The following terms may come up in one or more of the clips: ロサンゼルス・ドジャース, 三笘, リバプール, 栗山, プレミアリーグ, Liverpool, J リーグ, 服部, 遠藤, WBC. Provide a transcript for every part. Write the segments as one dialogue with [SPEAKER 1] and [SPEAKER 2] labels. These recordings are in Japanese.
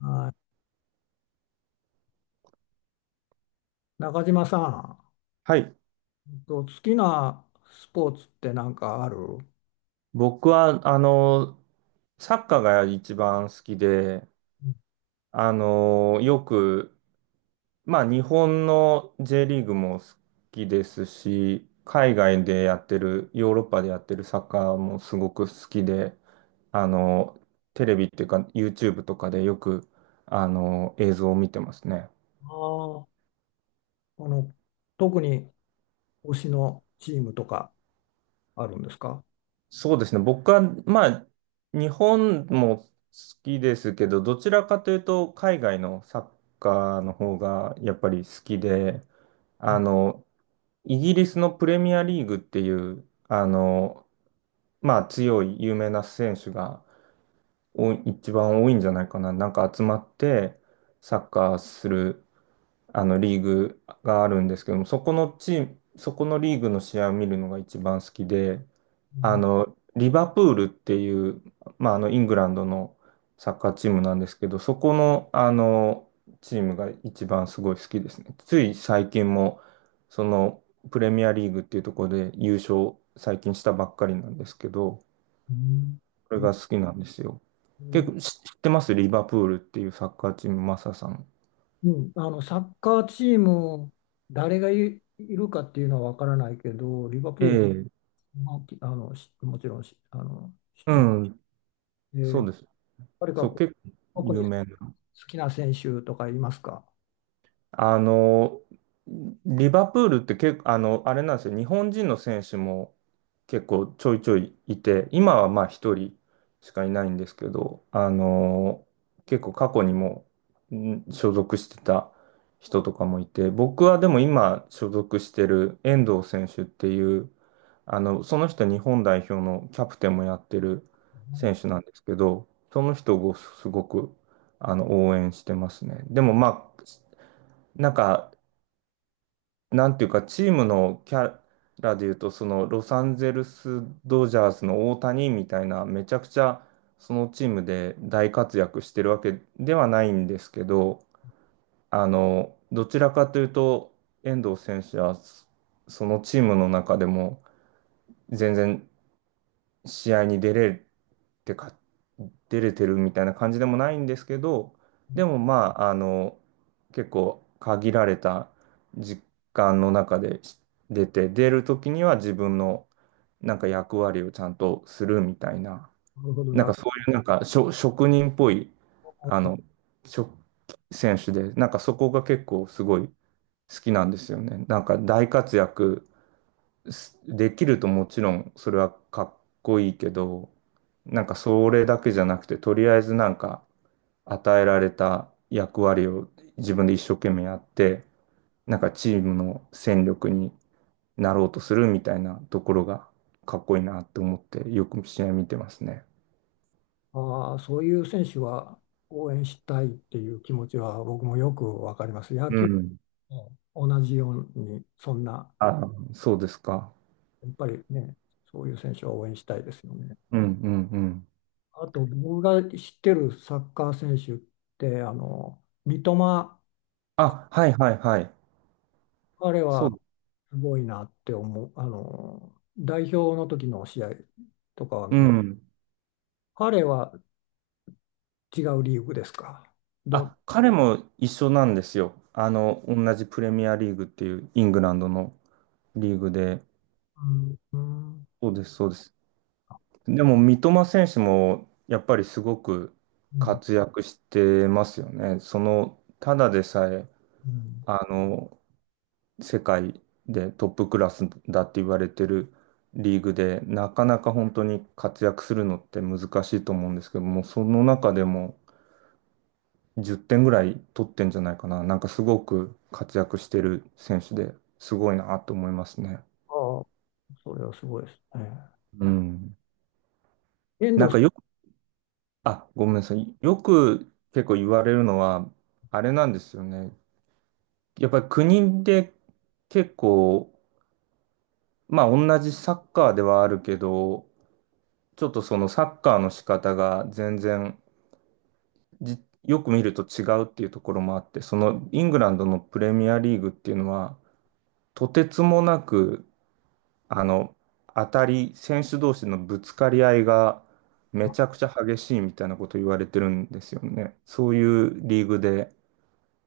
[SPEAKER 1] はい中島さん、
[SPEAKER 2] はい。
[SPEAKER 1] 好きなスポーツって何かある
[SPEAKER 2] 僕は、サッカーが一番好きで、よく、日本の J リーグも好きですし、海外でやってる、ヨーロッパでやってるサッカーもすごく好きで、あの、テレビっていうか、YouTube とかでよく、映像を見てますね。
[SPEAKER 1] あ あーあの、特に推しのチームとかあるんですか？
[SPEAKER 2] そうですね。僕は、日本も好きですけど、どちらかというと、海外のサッカーの方がやっぱり好きで、
[SPEAKER 1] う
[SPEAKER 2] あ
[SPEAKER 1] ん
[SPEAKER 2] の、イギリスのプレミアリーグっていう、強い有名な選手が多いんじゃないかな。なんか集まってサッカーするあのリーグがあるんですけども、そこのチーム、そこのリーグの試合を見るのが一番好きで、
[SPEAKER 1] う
[SPEAKER 2] リバプールっていう、イングランドのサッカーチームなんですけど、そこの、チームが一番すごい好きですね。つい最近も、その、プレミアリーグっていうところで優勝最近したばっかりなんですけど、
[SPEAKER 1] ん
[SPEAKER 2] これが好きなんですよ。結構知ってますリバプールっていうサッカーチーム、マサさん。
[SPEAKER 1] うん。あの、サッカーチーム、誰がい、いるかっていうのは分からないけど、リバプ
[SPEAKER 2] え
[SPEAKER 1] ール、
[SPEAKER 2] え、
[SPEAKER 1] まあ、あの、もちろんあの、知っ
[SPEAKER 2] う
[SPEAKER 1] てます。
[SPEAKER 2] ん、
[SPEAKER 1] え
[SPEAKER 2] そ
[SPEAKER 1] ー
[SPEAKER 2] うです。
[SPEAKER 1] 誰か
[SPEAKER 2] そ
[SPEAKER 1] こ
[SPEAKER 2] う、
[SPEAKER 1] う
[SPEAKER 2] 結構
[SPEAKER 1] 特に
[SPEAKER 2] 有
[SPEAKER 1] 好
[SPEAKER 2] 名
[SPEAKER 1] きな選手とかいますか？
[SPEAKER 2] あの、リバプールって結構、あれなんですよ。日本人の選手も結構ちょいちょいいて、今はまあ一人しかいないんですけど、結構過去にも所属してた人とかもいて、僕はでも今所属してる遠藤選手っていう、その人日本代表のキャプテンもやってる選手なんですけど、その人をすごく応援してますね。でもまあなんか、なんていうか、チームのキャラでいうと、そのロサンゼルス・ドジャースの大谷みたいな、めちゃくちゃそのチームで大活躍してるわけではないんですけど、どちらかというと、遠藤選手はそのチームの中でも全然試合にてか出れてるみたいな感じでもないんですけど、でもまあ、結構限られた時間の中で出て、出る時には自分のなんか役割をちゃんとするみたいな、
[SPEAKER 1] なるほど、
[SPEAKER 2] なんか
[SPEAKER 1] な
[SPEAKER 2] そういうなんか職人っぽい、あの、職選手で、なんかそこが結構すごい好きなんですよね。なんか大活躍できるともちろんそれはかっこいいけど、なんかそれだけじゃなくて、とりあえずなんか与えられた役割を自分で一生懸命やって、なんかチームの戦力になろうとするみたいなところがかっこいいなって思ってよく試合見てますね。
[SPEAKER 1] ああ、そういう選手は応援したいっていう気持ちは僕もよくわかります。野
[SPEAKER 2] う
[SPEAKER 1] 球
[SPEAKER 2] ん。
[SPEAKER 1] も同じように、そんな、
[SPEAKER 2] あ、そうですか。
[SPEAKER 1] やっぱりね、そういう選手は応援したいですよね。
[SPEAKER 2] うんうんうん。
[SPEAKER 1] あと、僕が知ってるサッカー選手って、あの、三笘、
[SPEAKER 2] あ、はいはいはい。
[SPEAKER 1] 彼
[SPEAKER 2] そ
[SPEAKER 1] は
[SPEAKER 2] う。
[SPEAKER 1] すごいなって思う。あの、代表の時の試合とかは
[SPEAKER 2] う
[SPEAKER 1] 見、
[SPEAKER 2] ん。
[SPEAKER 1] 彼は違うリーグですか。ど、
[SPEAKER 2] あ、彼も一緒なんですよ。同じプレミアリーグっていうイングランドのリーグで。
[SPEAKER 1] うん、うん、うん。
[SPEAKER 2] そうです、そうです。でも、三笘選手もやっぱりすごく活躍してますよね。その、ただでさえ、
[SPEAKER 1] うん。
[SPEAKER 2] あの、世界でトップクラスだって言われてるリーグで、なかなか本当に活躍するのって難しいと思うんですけども、その中でも10点ぐらい取ってんじゃないかな。なんかすごく活躍してる選手ですごいなと思いますね。
[SPEAKER 1] ああ、それはすごいですね。
[SPEAKER 2] うん。
[SPEAKER 1] 遠
[SPEAKER 2] な
[SPEAKER 1] 藤
[SPEAKER 2] ん
[SPEAKER 1] さ
[SPEAKER 2] かよく、あ、ごめんなさい。よく結構言われるのは、あれなんですよね。やっぱり国で結構、まあ同じサッカーではあるけど、ちょっとそのサッカーの仕方が全然じよく見ると違うっていうところもあって、そのイングランドのプレミアリーグっていうのは、とてつもなくあの、当たり、選手同士のぶつかり合いがめちゃくちゃ激しいみたいなこと言われてるんですよね。そういうリーグで。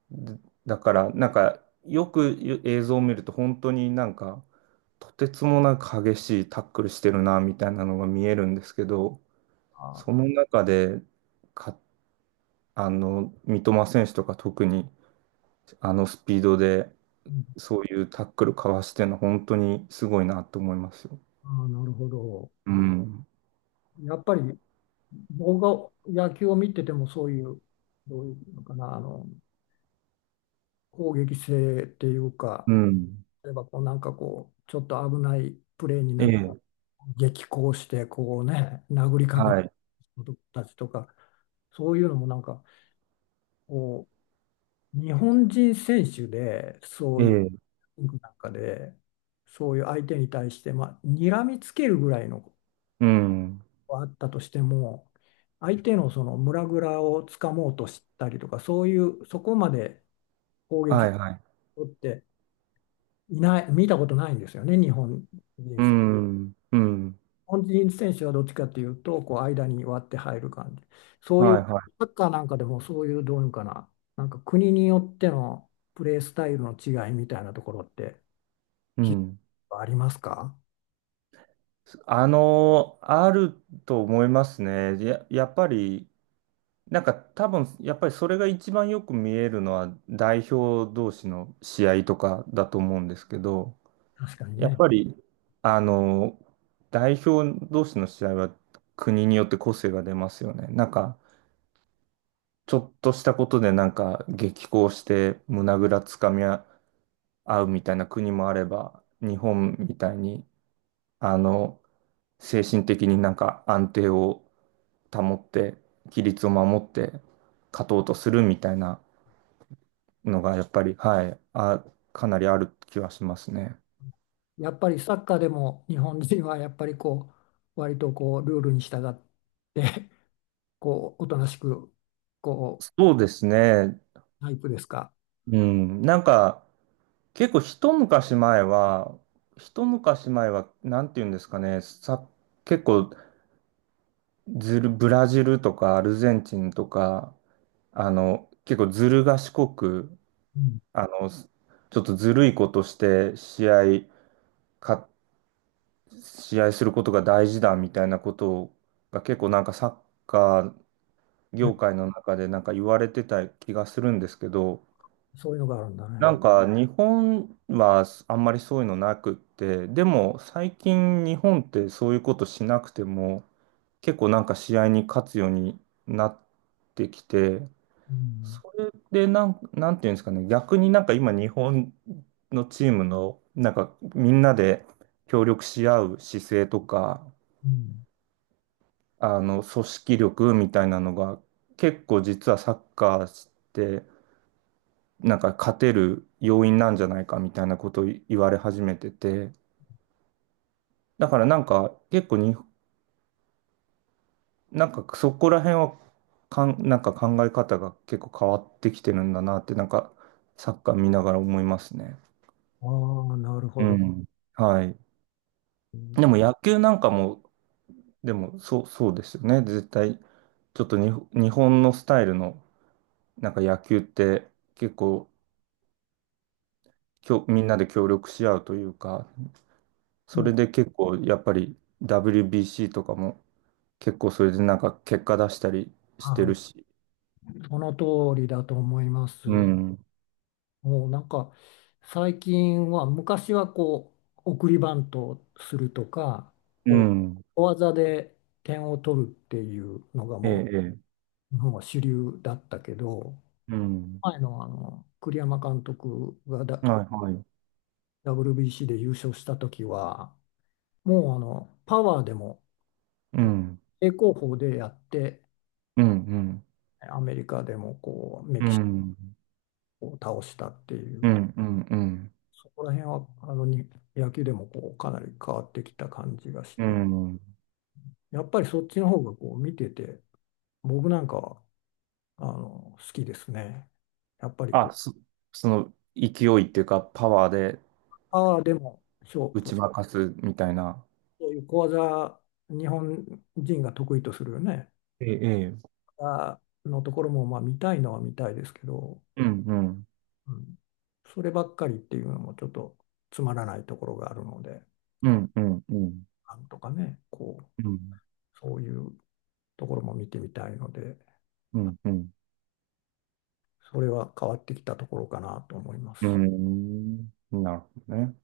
[SPEAKER 2] でだから、なんか、よく映像を見ると、本当になんか、とてつもなく激しいタックルしてるな、みたいなのが見えるんですけど、
[SPEAKER 1] んは、
[SPEAKER 2] その中で、か、三笘選手とか特に、あのスピードで、
[SPEAKER 1] うん。
[SPEAKER 2] そういうタックルかわしてるの、本当にすごいなと思いますよ。
[SPEAKER 1] ああ、なるほど。
[SPEAKER 2] うん。
[SPEAKER 1] やっぱり僕が野球を見ててもそういう、どういうのかな、あの攻撃性っていうか、
[SPEAKER 2] うん。
[SPEAKER 1] 例えばこう、ちょっと危ないプレーに
[SPEAKER 2] え
[SPEAKER 1] なったら
[SPEAKER 2] え、
[SPEAKER 1] 激高して、こうね、殴りかか
[SPEAKER 2] は
[SPEAKER 1] る
[SPEAKER 2] い、
[SPEAKER 1] 人たちとか、そういうのもなんかこ日本人選手でそ
[SPEAKER 2] え
[SPEAKER 1] ういう
[SPEAKER 2] え、
[SPEAKER 1] なんかで、そういう相手に対して、まあ、睨みつけるぐらいのこ
[SPEAKER 2] うん、
[SPEAKER 1] とはあったとしても、相手のその胸ぐらをつかもうとしたりとか、そういう、そこまで攻
[SPEAKER 2] は
[SPEAKER 1] 撃
[SPEAKER 2] い、はい、
[SPEAKER 1] をっていない、見たことないんですよね、日本人選
[SPEAKER 2] う
[SPEAKER 1] 手。日
[SPEAKER 2] ん、うん、
[SPEAKER 1] 本人選手はどっちかというと、こう間に割って入る感じ。そういう、
[SPEAKER 2] はい、はい。
[SPEAKER 1] サッカーなんかでもそういう、どういうのかな、なんか国によってのプレースタイルの違いみたいなところって
[SPEAKER 2] うん。
[SPEAKER 1] ありますか？
[SPEAKER 2] あると思いますね。やっぱり、なんか多分、やっぱりそれが一番よく見えるのは代表同士の試合とかだと思うんですけど、
[SPEAKER 1] 確かに
[SPEAKER 2] やっ
[SPEAKER 1] ね。
[SPEAKER 2] ぱり、あの、代表同士の試合は国によって個性が出ますよね。なんか、ちょっとしたことでなんか激高して胸ぐらつかみ合合うみたいな国もあれば、日本みたいに、あの、精神的になんか安定を保って、規律を守って勝とうとするみたいなのが、やっぱり、はい、あ、かなりある気はしますね。
[SPEAKER 1] やっぱりサッカーでも日本人はやっぱりこう割とこうルールに従って こうおとなしくこ
[SPEAKER 2] そうですね。
[SPEAKER 1] タイプですか？
[SPEAKER 2] うん。なんか、結構一昔前は、なんていうんですかね、結構ずる、ブラジルとかアルゼンチンとか、結構ずる賢く、
[SPEAKER 1] うん。
[SPEAKER 2] あの、ちょっとずるいことしてか、試合することが大事だみたいなことが結構なんかサッカー
[SPEAKER 1] ね、
[SPEAKER 2] 業界の中でなんか言われてた気がするんですけど、
[SPEAKER 1] そういうのがあるんだ
[SPEAKER 2] な
[SPEAKER 1] ね。
[SPEAKER 2] んか日本はあんまりそういうのなくって、でも最近日本ってそういうことしなくても結構なんか試合に勝つようになってきて、
[SPEAKER 1] うん
[SPEAKER 2] それでなんていうんですかね、逆になんか今、日本のチームの、なんかみんなで協力し合う姿勢とか、
[SPEAKER 1] うん。
[SPEAKER 2] あの組織力みたいなのが、結構実はサッカーして、なんか勝てる要因なんじゃないかみたいなことを言われ始めてて、だからなんか結構に、なんかそこら辺はなんか考え方が結構変わってきてるんだなって、なんかサッカー見ながら思いますね。
[SPEAKER 1] ああ、なる
[SPEAKER 2] う
[SPEAKER 1] ほど。
[SPEAKER 2] ん。はい。
[SPEAKER 1] うん。
[SPEAKER 2] でも野球なんかも、でもそう、そうですよね。絶対、ちょっとに日本のスタイルのなんか野球って結構みんなで協力し合うというか、それで結構やっぱり WBC とかも結構それでなんか結果出したりして
[SPEAKER 1] あ
[SPEAKER 2] るし。
[SPEAKER 1] ーその通りだと思いま
[SPEAKER 2] う
[SPEAKER 1] す。
[SPEAKER 2] ん。
[SPEAKER 1] もうなんか最近は昔はこう送りバントをするとか
[SPEAKER 2] う
[SPEAKER 1] こう
[SPEAKER 2] ん。
[SPEAKER 1] 小技で点を取るっていうのが
[SPEAKER 2] ええ、
[SPEAKER 1] も
[SPEAKER 2] ええ。
[SPEAKER 1] う日本は主流だったけど、
[SPEAKER 2] うん。
[SPEAKER 1] 前の、あの栗山監督が
[SPEAKER 2] はい、はい。
[SPEAKER 1] WBC で優勝した時は、もうあのパワーでも
[SPEAKER 2] うん。
[SPEAKER 1] 正攻法でやって、
[SPEAKER 2] うん、うん。
[SPEAKER 1] アメリカでもこうメ
[SPEAKER 2] う
[SPEAKER 1] キシ
[SPEAKER 2] ん。
[SPEAKER 1] コを倒したってい
[SPEAKER 2] う
[SPEAKER 1] う、
[SPEAKER 2] ん、うん、うん。
[SPEAKER 1] そこら辺はあのに野球でもこうかなり変わってきた感じがし
[SPEAKER 2] う
[SPEAKER 1] て、
[SPEAKER 2] ん。
[SPEAKER 1] やっぱりそっちの方がこう見てて、僕なんかはあの好きですね。やっぱりこ
[SPEAKER 2] あ、
[SPEAKER 1] う
[SPEAKER 2] そ、その勢いっていうかパワーで、
[SPEAKER 1] パワーでも
[SPEAKER 2] 打ち負かすみたいな。
[SPEAKER 1] そういう小技、日本人が得意とするよね、
[SPEAKER 2] ええ、ええ。
[SPEAKER 1] あのところもまあ見たいのは見たいですけど、
[SPEAKER 2] うんうん。
[SPEAKER 1] うん、そればっかりっていうのもちょっとつまらないところがあるので、
[SPEAKER 2] うんうんうん。
[SPEAKER 1] なんとかね、こう、
[SPEAKER 2] うん
[SPEAKER 1] そういうところも見てみたいので、
[SPEAKER 2] うんうん。
[SPEAKER 1] それは変わってきたところかなと思います。
[SPEAKER 2] うん。なるほどね。